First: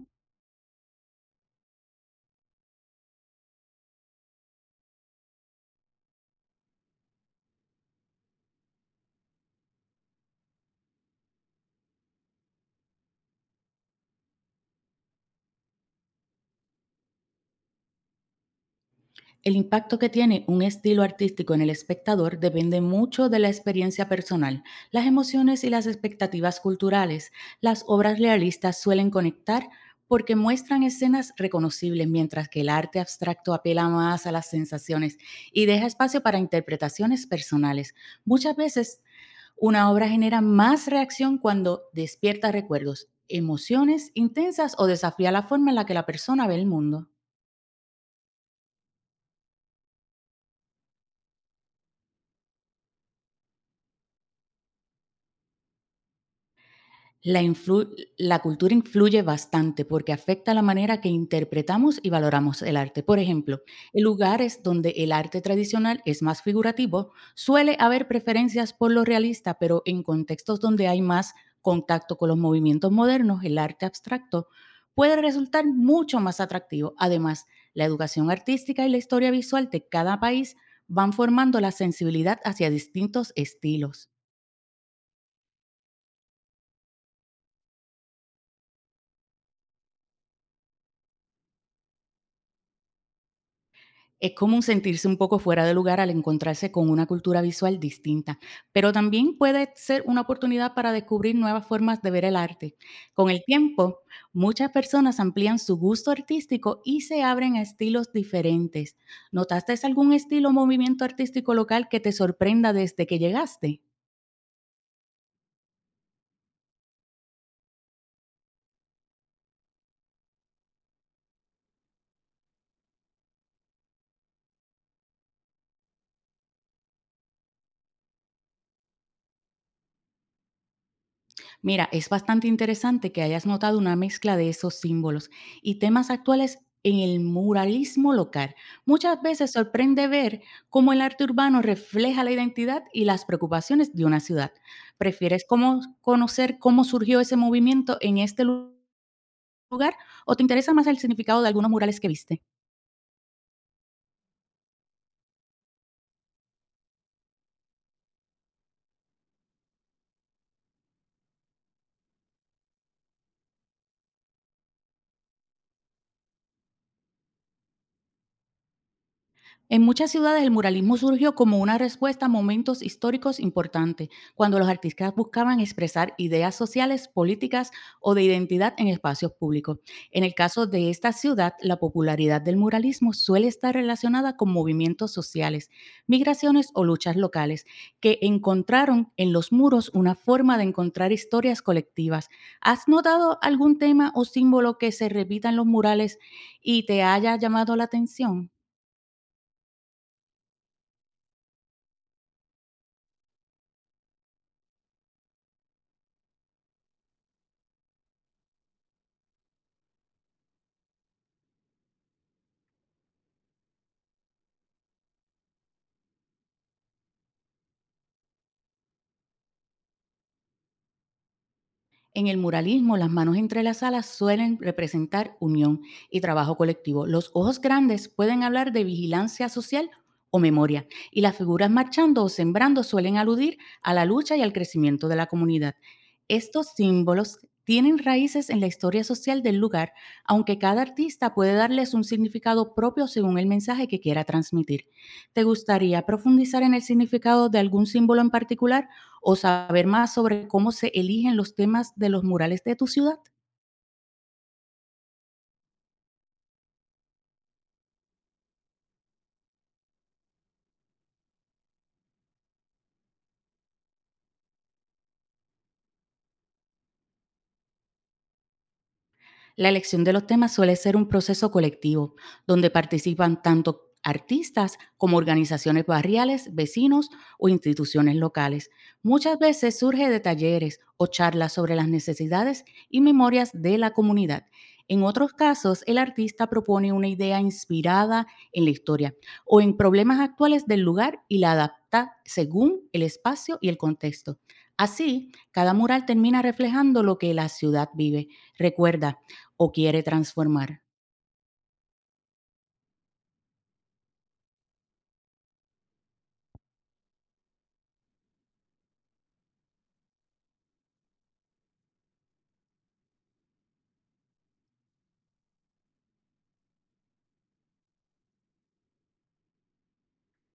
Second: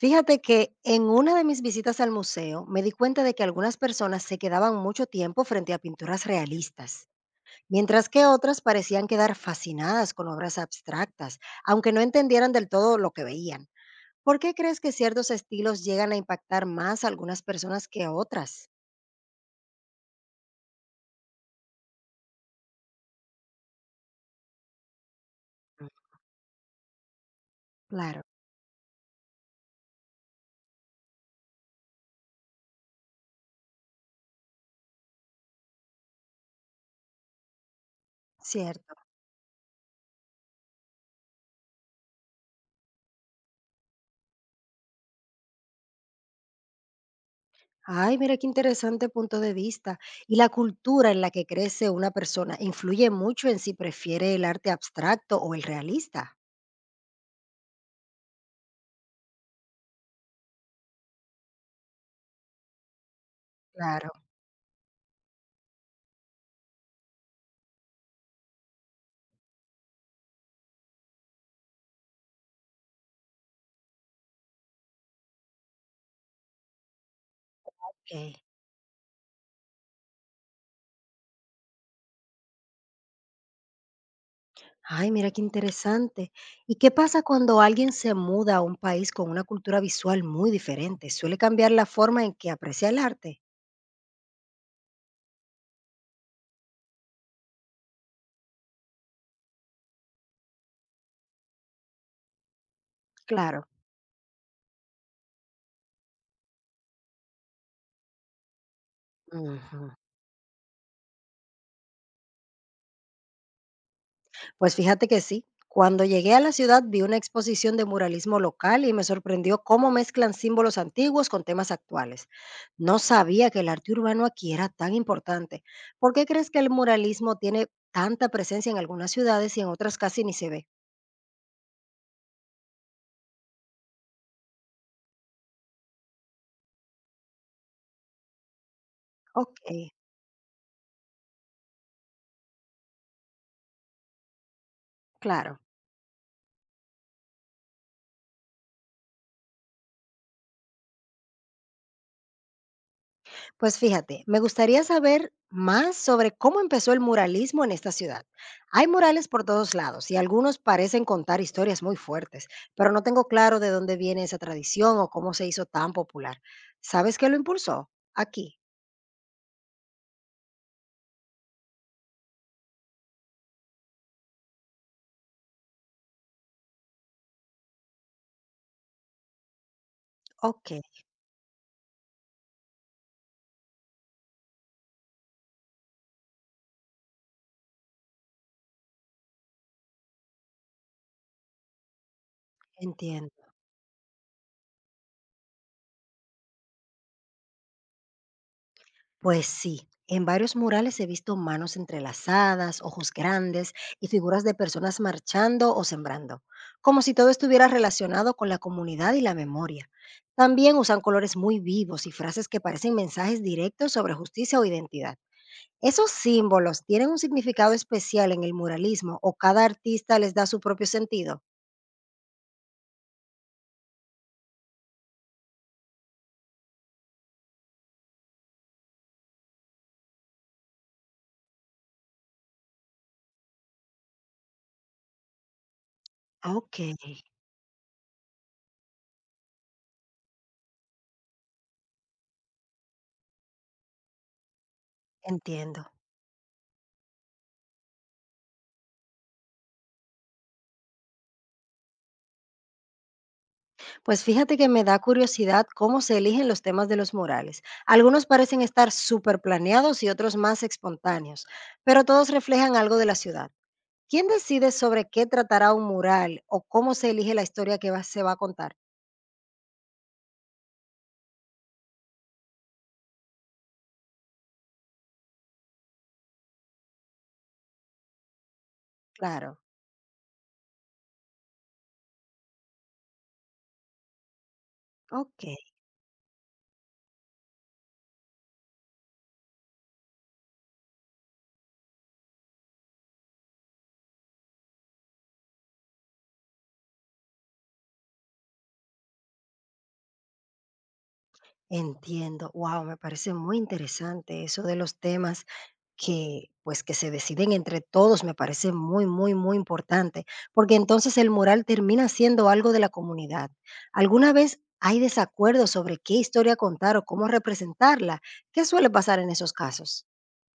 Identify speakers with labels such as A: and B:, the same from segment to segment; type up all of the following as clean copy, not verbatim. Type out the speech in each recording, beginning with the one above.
A: Fíjate que en una de mis visitas al museo me di cuenta de que algunas personas se quedaban mucho tiempo frente a pinturas realistas, mientras que otras parecían quedar fascinadas con obras abstractas, aunque no entendieran del todo lo que veían. ¿Por qué crees que ciertos estilos llegan a impactar más a algunas personas que a otras?
B: El impacto que tiene un estilo artístico en el espectador depende mucho de la experiencia personal, las emociones y las expectativas culturales. Las obras
A: Claro,
B: realistas suelen conectar porque muestran escenas reconocibles, mientras que el arte abstracto apela más a las sensaciones y deja espacio para interpretaciones personales. Muchas
A: cierto.
B: veces una obra genera más reacción cuando despierta recuerdos, emociones intensas o desafía la forma en la que la persona ve el mundo.
A: Ay, mira qué interesante punto de vista. Y la cultura en la que crece una persona influye mucho en si prefiere el arte abstracto o el realista.
B: La, influ- la cultura influye bastante porque afecta la manera que interpretamos y valoramos el arte. Por ejemplo, en
A: Claro,
B: lugares donde el arte tradicional es más figurativo, suele haber preferencias por lo realista, pero en contextos donde hay más contacto con los movimientos modernos, el arte abstracto puede resultar mucho más atractivo. Además, la
A: ok.
B: educación artística y la historia visual de cada país van formando la sensibilidad hacia distintos estilos.
A: Ay, mira qué interesante. ¿Y qué pasa cuando alguien se muda a un país con una cultura visual muy diferente? ¿Suele cambiar la forma en que aprecia el arte?
B: Es común sentirse un poco fuera de lugar al encontrarse con una cultura visual distinta, pero también puede ser una oportunidad para descubrir nuevas formas de ver el arte. Con el
A: Claro,
B: tiempo, muchas personas amplían su gusto artístico y se abren a estilos diferentes. ¿Notaste
A: ujú.
B: algún estilo o movimiento artístico local que te sorprenda desde que llegaste?
A: Pues fíjate que sí. Cuando llegué a la ciudad vi una exposición de muralismo local y me sorprendió cómo mezclan símbolos antiguos con temas actuales. No sabía que el arte urbano aquí era tan importante. ¿Por qué crees que el muralismo tiene tanta presencia en algunas ciudades y en otras casi ni se ve?
B: Mira, es bastante interesante que hayas notado una mezcla de esos símbolos y temas actuales en el muralismo local. Muchas veces
A: Ok,
B: sorprende ver cómo el arte urbano refleja la identidad y las preocupaciones de una ciudad. ¿Prefieres
A: claro.
B: conocer cómo surgió ese movimiento en este lugar, o te interesa más el significado de algunos murales que viste?
A: Pues fíjate, me gustaría saber más sobre cómo empezó el muralismo en esta ciudad. Hay murales por todos lados y algunos parecen contar historias muy fuertes, pero no tengo claro de dónde viene esa tradición o cómo se hizo tan popular. ¿Sabes qué lo impulsó? Aquí.
B: En muchas ciudades el muralismo surgió como una respuesta a momentos históricos importantes, cuando los artistas buscaban expresar ideas sociales, políticas o de identidad en espacios públicos. En el caso
A: Ok,
B: de esta ciudad, la popularidad del muralismo suele estar relacionada con movimientos sociales, migraciones o luchas locales, que encontraron en los muros una forma de encontrar historias colectivas. ¿Has notado
A: entiendo.
B: algún tema o símbolo que se repita en los murales y te haya llamado la atención?
A: Pues sí, en varios murales he visto manos entrelazadas, ojos grandes y figuras de personas marchando o sembrando, como si todo estuviera relacionado con la comunidad y la memoria. También usan colores muy vivos y frases que parecen mensajes directos sobre justicia o identidad. ¿Esos símbolos tienen un significado especial en el muralismo o cada artista les da su propio sentido?
B: En el muralismo, las manos entrelazadas suelen representar unión y trabajo colectivo. Los ojos grandes pueden hablar de vigilancia social o memoria, y las figuras marchando o sembrando suelen aludir a la lucha y al crecimiento de la comunidad. Estos
A: Ok,
B: símbolos tienen raíces en la historia social del lugar, aunque cada artista puede darles un significado propio según el mensaje que quiera transmitir. ¿Te
A: entiendo.
B: gustaría profundizar en el significado de algún símbolo en particular o saber más sobre cómo se eligen los temas de los murales de tu ciudad?
A: Pues fíjate que me da curiosidad cómo se eligen los temas de los murales. Algunos parecen estar súper planeados y otros más espontáneos, pero todos reflejan algo de la ciudad. ¿Quién decide sobre qué tratará un mural o cómo se elige la historia que va- se va a contar?
B: La elección de los temas suele ser un proceso colectivo, donde participan tanto artistas como organizaciones barriales, vecinos o instituciones locales. Muchas
A: Claro,
B: veces surge de talleres o charlas sobre las necesidades y memorias de la comunidad. En otros
A: ok.
B: casos, el artista propone una idea inspirada en la historia o en problemas actuales del lugar y la adapta según el espacio y el contexto. Así, cada mural termina reflejando lo que la ciudad vive, recuerda, o quiere transformar.
A: Entiendo. Wow, me parece muy interesante eso de los temas que pues que se deciden entre todos, me parece muy, muy, muy importante, porque entonces el mural termina siendo algo de la comunidad. ¿Alguna vez hay desacuerdos sobre qué historia contar o cómo representarla? ¿Qué suele pasar en esos casos?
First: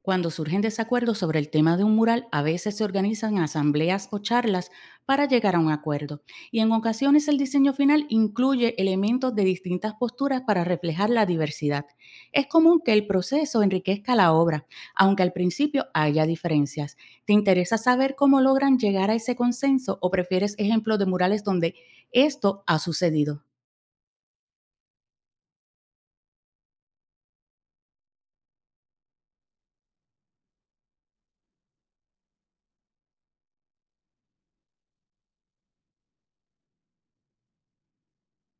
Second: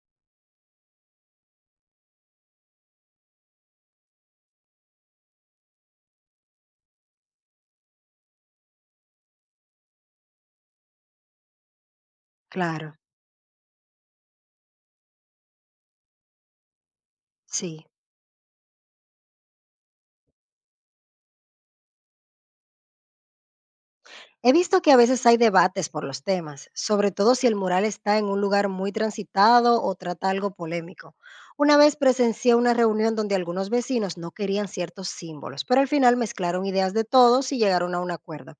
B: Cuando surgen desacuerdos sobre el tema de un mural, a veces se organizan asambleas o charlas para llegar a un acuerdo. Y en ocasiones el diseño final incluye elementos de distintas posturas para reflejar la diversidad. Es común
A: Claro,
B: que el proceso enriquezca la obra, aunque al principio haya diferencias. ¿Te interesa
A: sí.
B: saber cómo logran llegar a ese consenso, o prefieres ejemplos de murales donde esto ha sucedido?
A: He visto que a veces hay debates por los temas, sobre todo si el mural está en un lugar muy transitado o trata algo polémico. Una vez presencié una reunión donde algunos vecinos no querían ciertos símbolos, pero al final mezclaron ideas de todos y llegaron a un acuerdo.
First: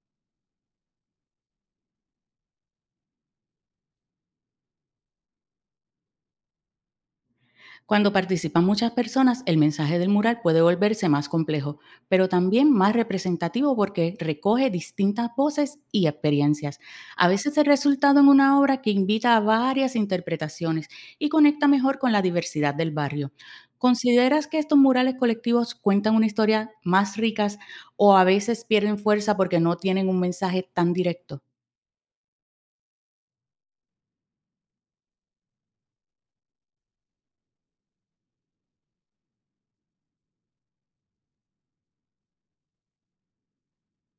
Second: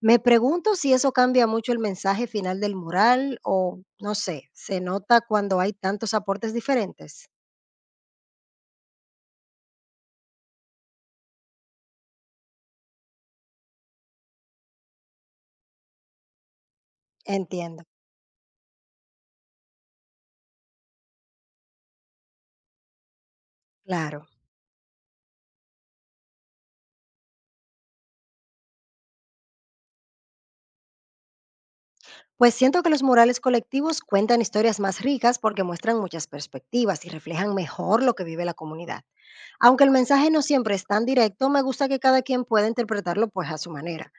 A: Me pregunto si eso cambia mucho el mensaje final del mural o, no sé, se nota cuando hay tantos aportes diferentes.
B: Cuando participan muchas personas, el mensaje del mural puede volverse más complejo, pero también más representativo, porque recoge distintas voces y experiencias. A veces el
A: Entiendo,
B: resultado en una obra que invita a varias interpretaciones y conecta mejor con la diversidad del barrio.
A: claro.
B: ¿Consideras que estos murales colectivos cuentan una historia más ricas, o a veces pierden fuerza porque no tienen un mensaje tan directo?
A: Pues siento que los murales colectivos cuentan historias más ricas porque muestran muchas perspectivas y reflejan mejor lo que vive la comunidad. Aunque el mensaje no siempre es tan directo, me gusta que cada quien pueda interpretarlo pues a su manera.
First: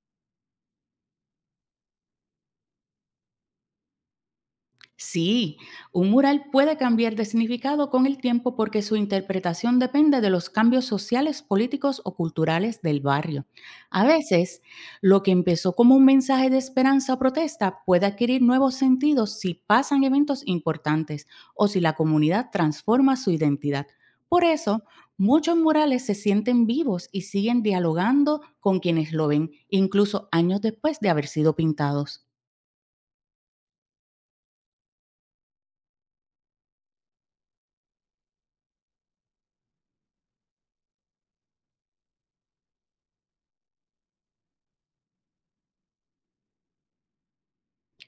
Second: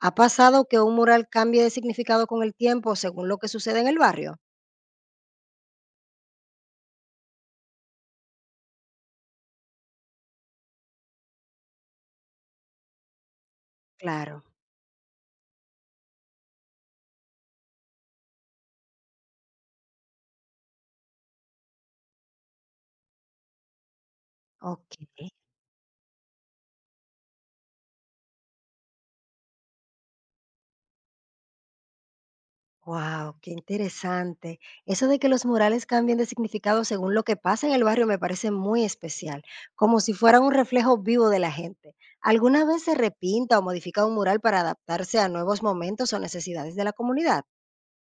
A: ¿Ha pasado que un mural cambie de significado con el tiempo según lo que sucede en el barrio?
B: Sí, un mural puede cambiar de significado con el tiempo, porque su interpretación depende de los cambios sociales, políticos o culturales del barrio. A
A: Claro,
B: veces, lo que empezó como un mensaje de esperanza o protesta puede adquirir nuevos sentidos si pasan eventos importantes o si la comunidad transforma su identidad. Por eso,
A: ok.
B: muchos murales se sienten vivos y siguen dialogando con quienes lo ven, incluso años después de haber sido pintados.
A: Wow, qué interesante. Eso de que los murales cambien de significado según lo que pasa en el barrio me parece muy especial, como si fuera un reflejo vivo de la gente. ¿Alguna vez se repinta o modifica un mural para adaptarse a nuevos momentos o necesidades de la comunidad?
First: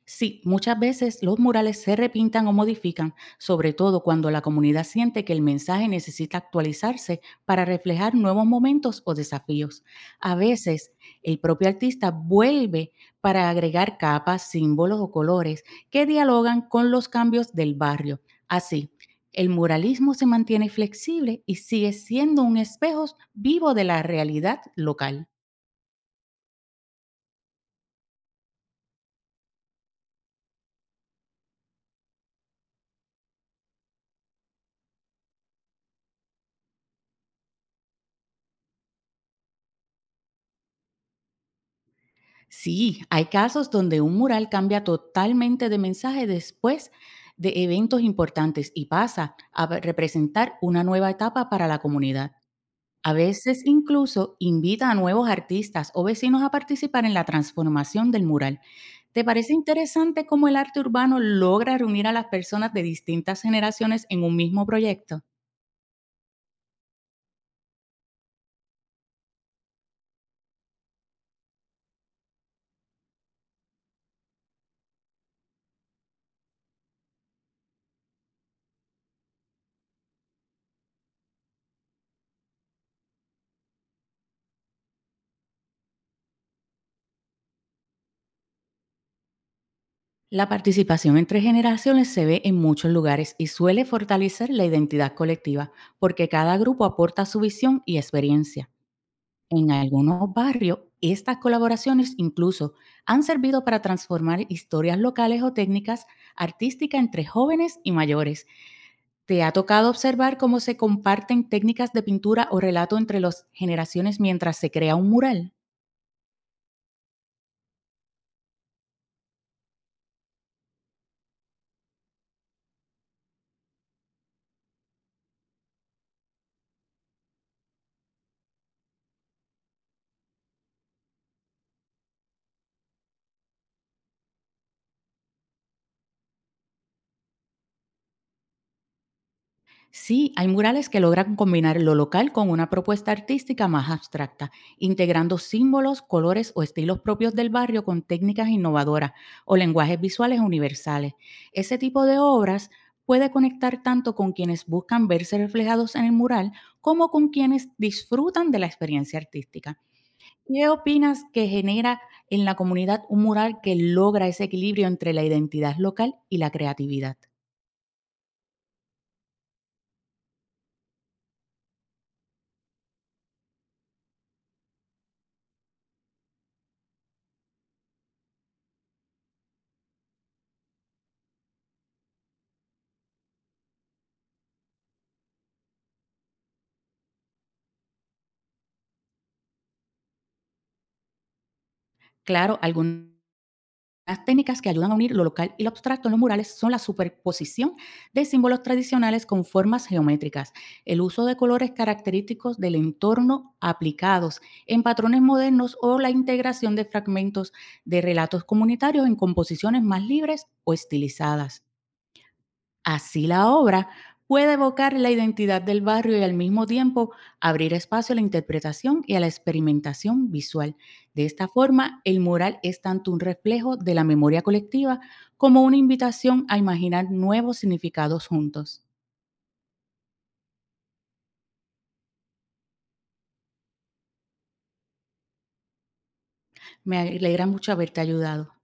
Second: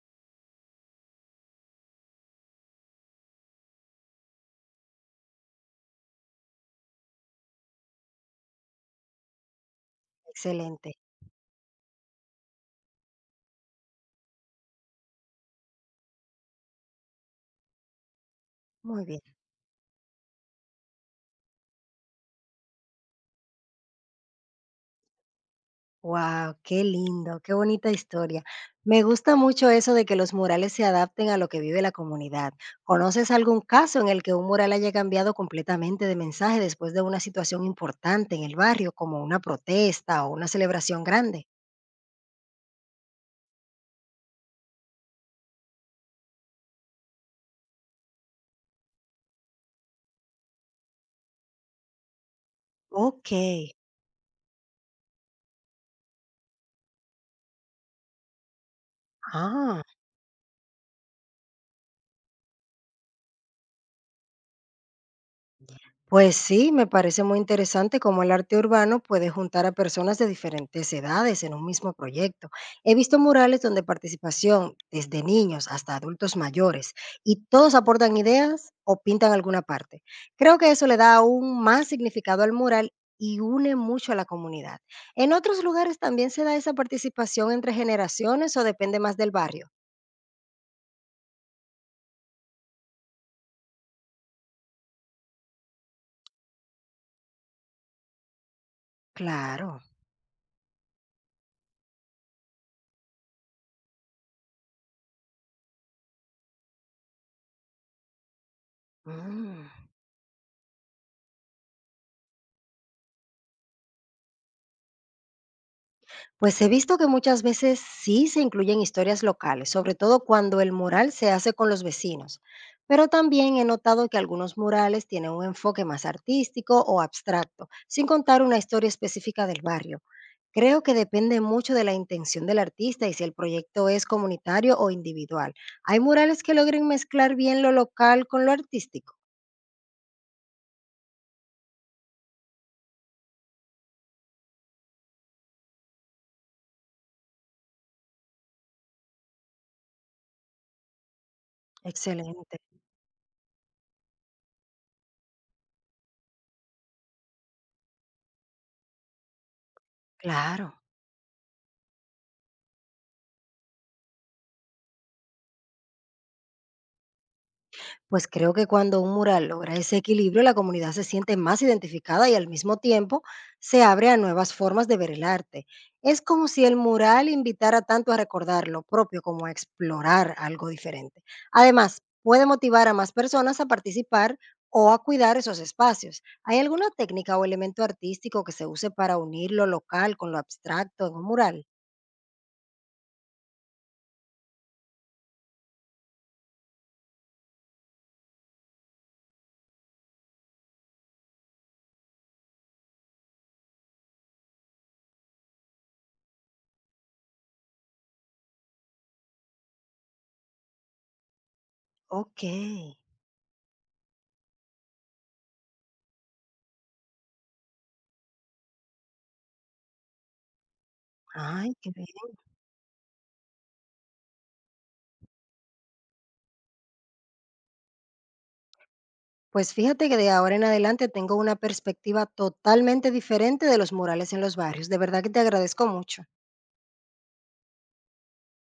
B: Sí, muchas veces los murales se repintan o modifican, sobre todo cuando la comunidad siente que el mensaje necesita actualizarse para reflejar nuevos momentos o desafíos. A
A: Excelente,
B: veces, el propio artista vuelve para agregar capas, símbolos o colores que dialogan con los cambios del barrio. Así,
A: muy bien.
B: el muralismo se mantiene flexible y sigue siendo un espejo vivo de la realidad local.
A: Wow, qué lindo, qué bonita historia. Me gusta mucho eso de que los murales se adapten a lo que vive la comunidad. ¿Conoces algún caso en el que un mural haya cambiado completamente de mensaje después de una situación importante en el barrio, como una protesta o una celebración grande?
B: Sí, hay casos donde un mural cambia totalmente de mensaje después de eventos importantes y pasa a representar una nueva etapa para la comunidad. A
A: Ok.
B: veces incluso invita a nuevos artistas o vecinos a participar en la transformación del mural. ¿Te parece
A: Ah.
B: interesante cómo el arte urbano logra reunir a las personas de distintas generaciones en un mismo proyecto?
A: Pues sí, me parece muy interesante cómo el arte urbano puede juntar a personas de diferentes edades en un mismo proyecto. He visto murales donde participación desde niños hasta adultos mayores y todos aportan ideas o pintan alguna parte. Creo que eso le da aún más significado al mural y une mucho a la comunidad. ¿En otros lugares también se da esa participación entre generaciones o depende más del barrio?
B: La participación entre generaciones se ve en muchos lugares y suele fortalecer la identidad colectiva, porque cada grupo aporta su visión y experiencia. En
A: Claro.
B: algunos barrios, estas colaboraciones incluso han servido para transformar historias locales o técnicas artísticas entre jóvenes y mayores. ¿Te ha
A: Mm.
B: tocado observar cómo se comparten técnicas de pintura o relato entre las generaciones mientras se crea un mural?
A: Pues he visto que muchas veces sí se incluyen historias locales, sobre todo cuando el mural se hace con los vecinos, pero también he notado que algunos murales tienen un enfoque más artístico o abstracto, sin contar una historia específica del barrio. Creo que depende mucho de la intención del artista y si el proyecto es comunitario o individual. Hay murales que logren mezclar bien lo local con lo artístico.
B: Sí, hay murales que logran combinar lo local con una propuesta artística más abstracta, integrando símbolos, colores o estilos propios del barrio con técnicas innovadoras o lenguajes visuales universales. Ese tipo de
A: Excelente,
B: obras puede conectar tanto con quienes buscan verse reflejados en el mural como con quienes disfrutan de la experiencia artística. ¿Qué
A: claro.
B: opinas que genera en la comunidad un mural que logra ese equilibrio entre la identidad local y la creatividad?
A: Pues creo que cuando un mural logra ese equilibrio, la comunidad se siente más identificada y al mismo tiempo se abre a nuevas formas de ver el arte. Es como si el mural invitara tanto a recordar lo propio como a explorar algo diferente. Además, puede motivar a más personas a participar o a cuidar esos espacios. ¿Hay alguna técnica o elemento artístico que se use para unir lo local con lo abstracto en un mural?
B: Claro, algunos Las técnicas que ayudan a unir lo local y lo abstracto en los murales son la superposición de símbolos tradicionales con formas geométricas, el uso de colores característicos del entorno aplicados en patrones modernos o la integración de fragmentos de relatos comunitarios en composiciones más libres o estilizadas.
A: Ok.
B: Así, la obra puede evocar la identidad del barrio y al mismo tiempo abrir espacio a la interpretación y a la experimentación visual. De esta
A: Ay, qué
B: forma,
A: bien.
B: el mural es tanto un reflejo de la memoria colectiva como una invitación a imaginar nuevos significados juntos.
A: Pues fíjate que de ahora en adelante tengo una perspectiva totalmente diferente de los murales en los barrios. De verdad que te agradezco mucho.
B: Me alegra mucho haberte ayudado.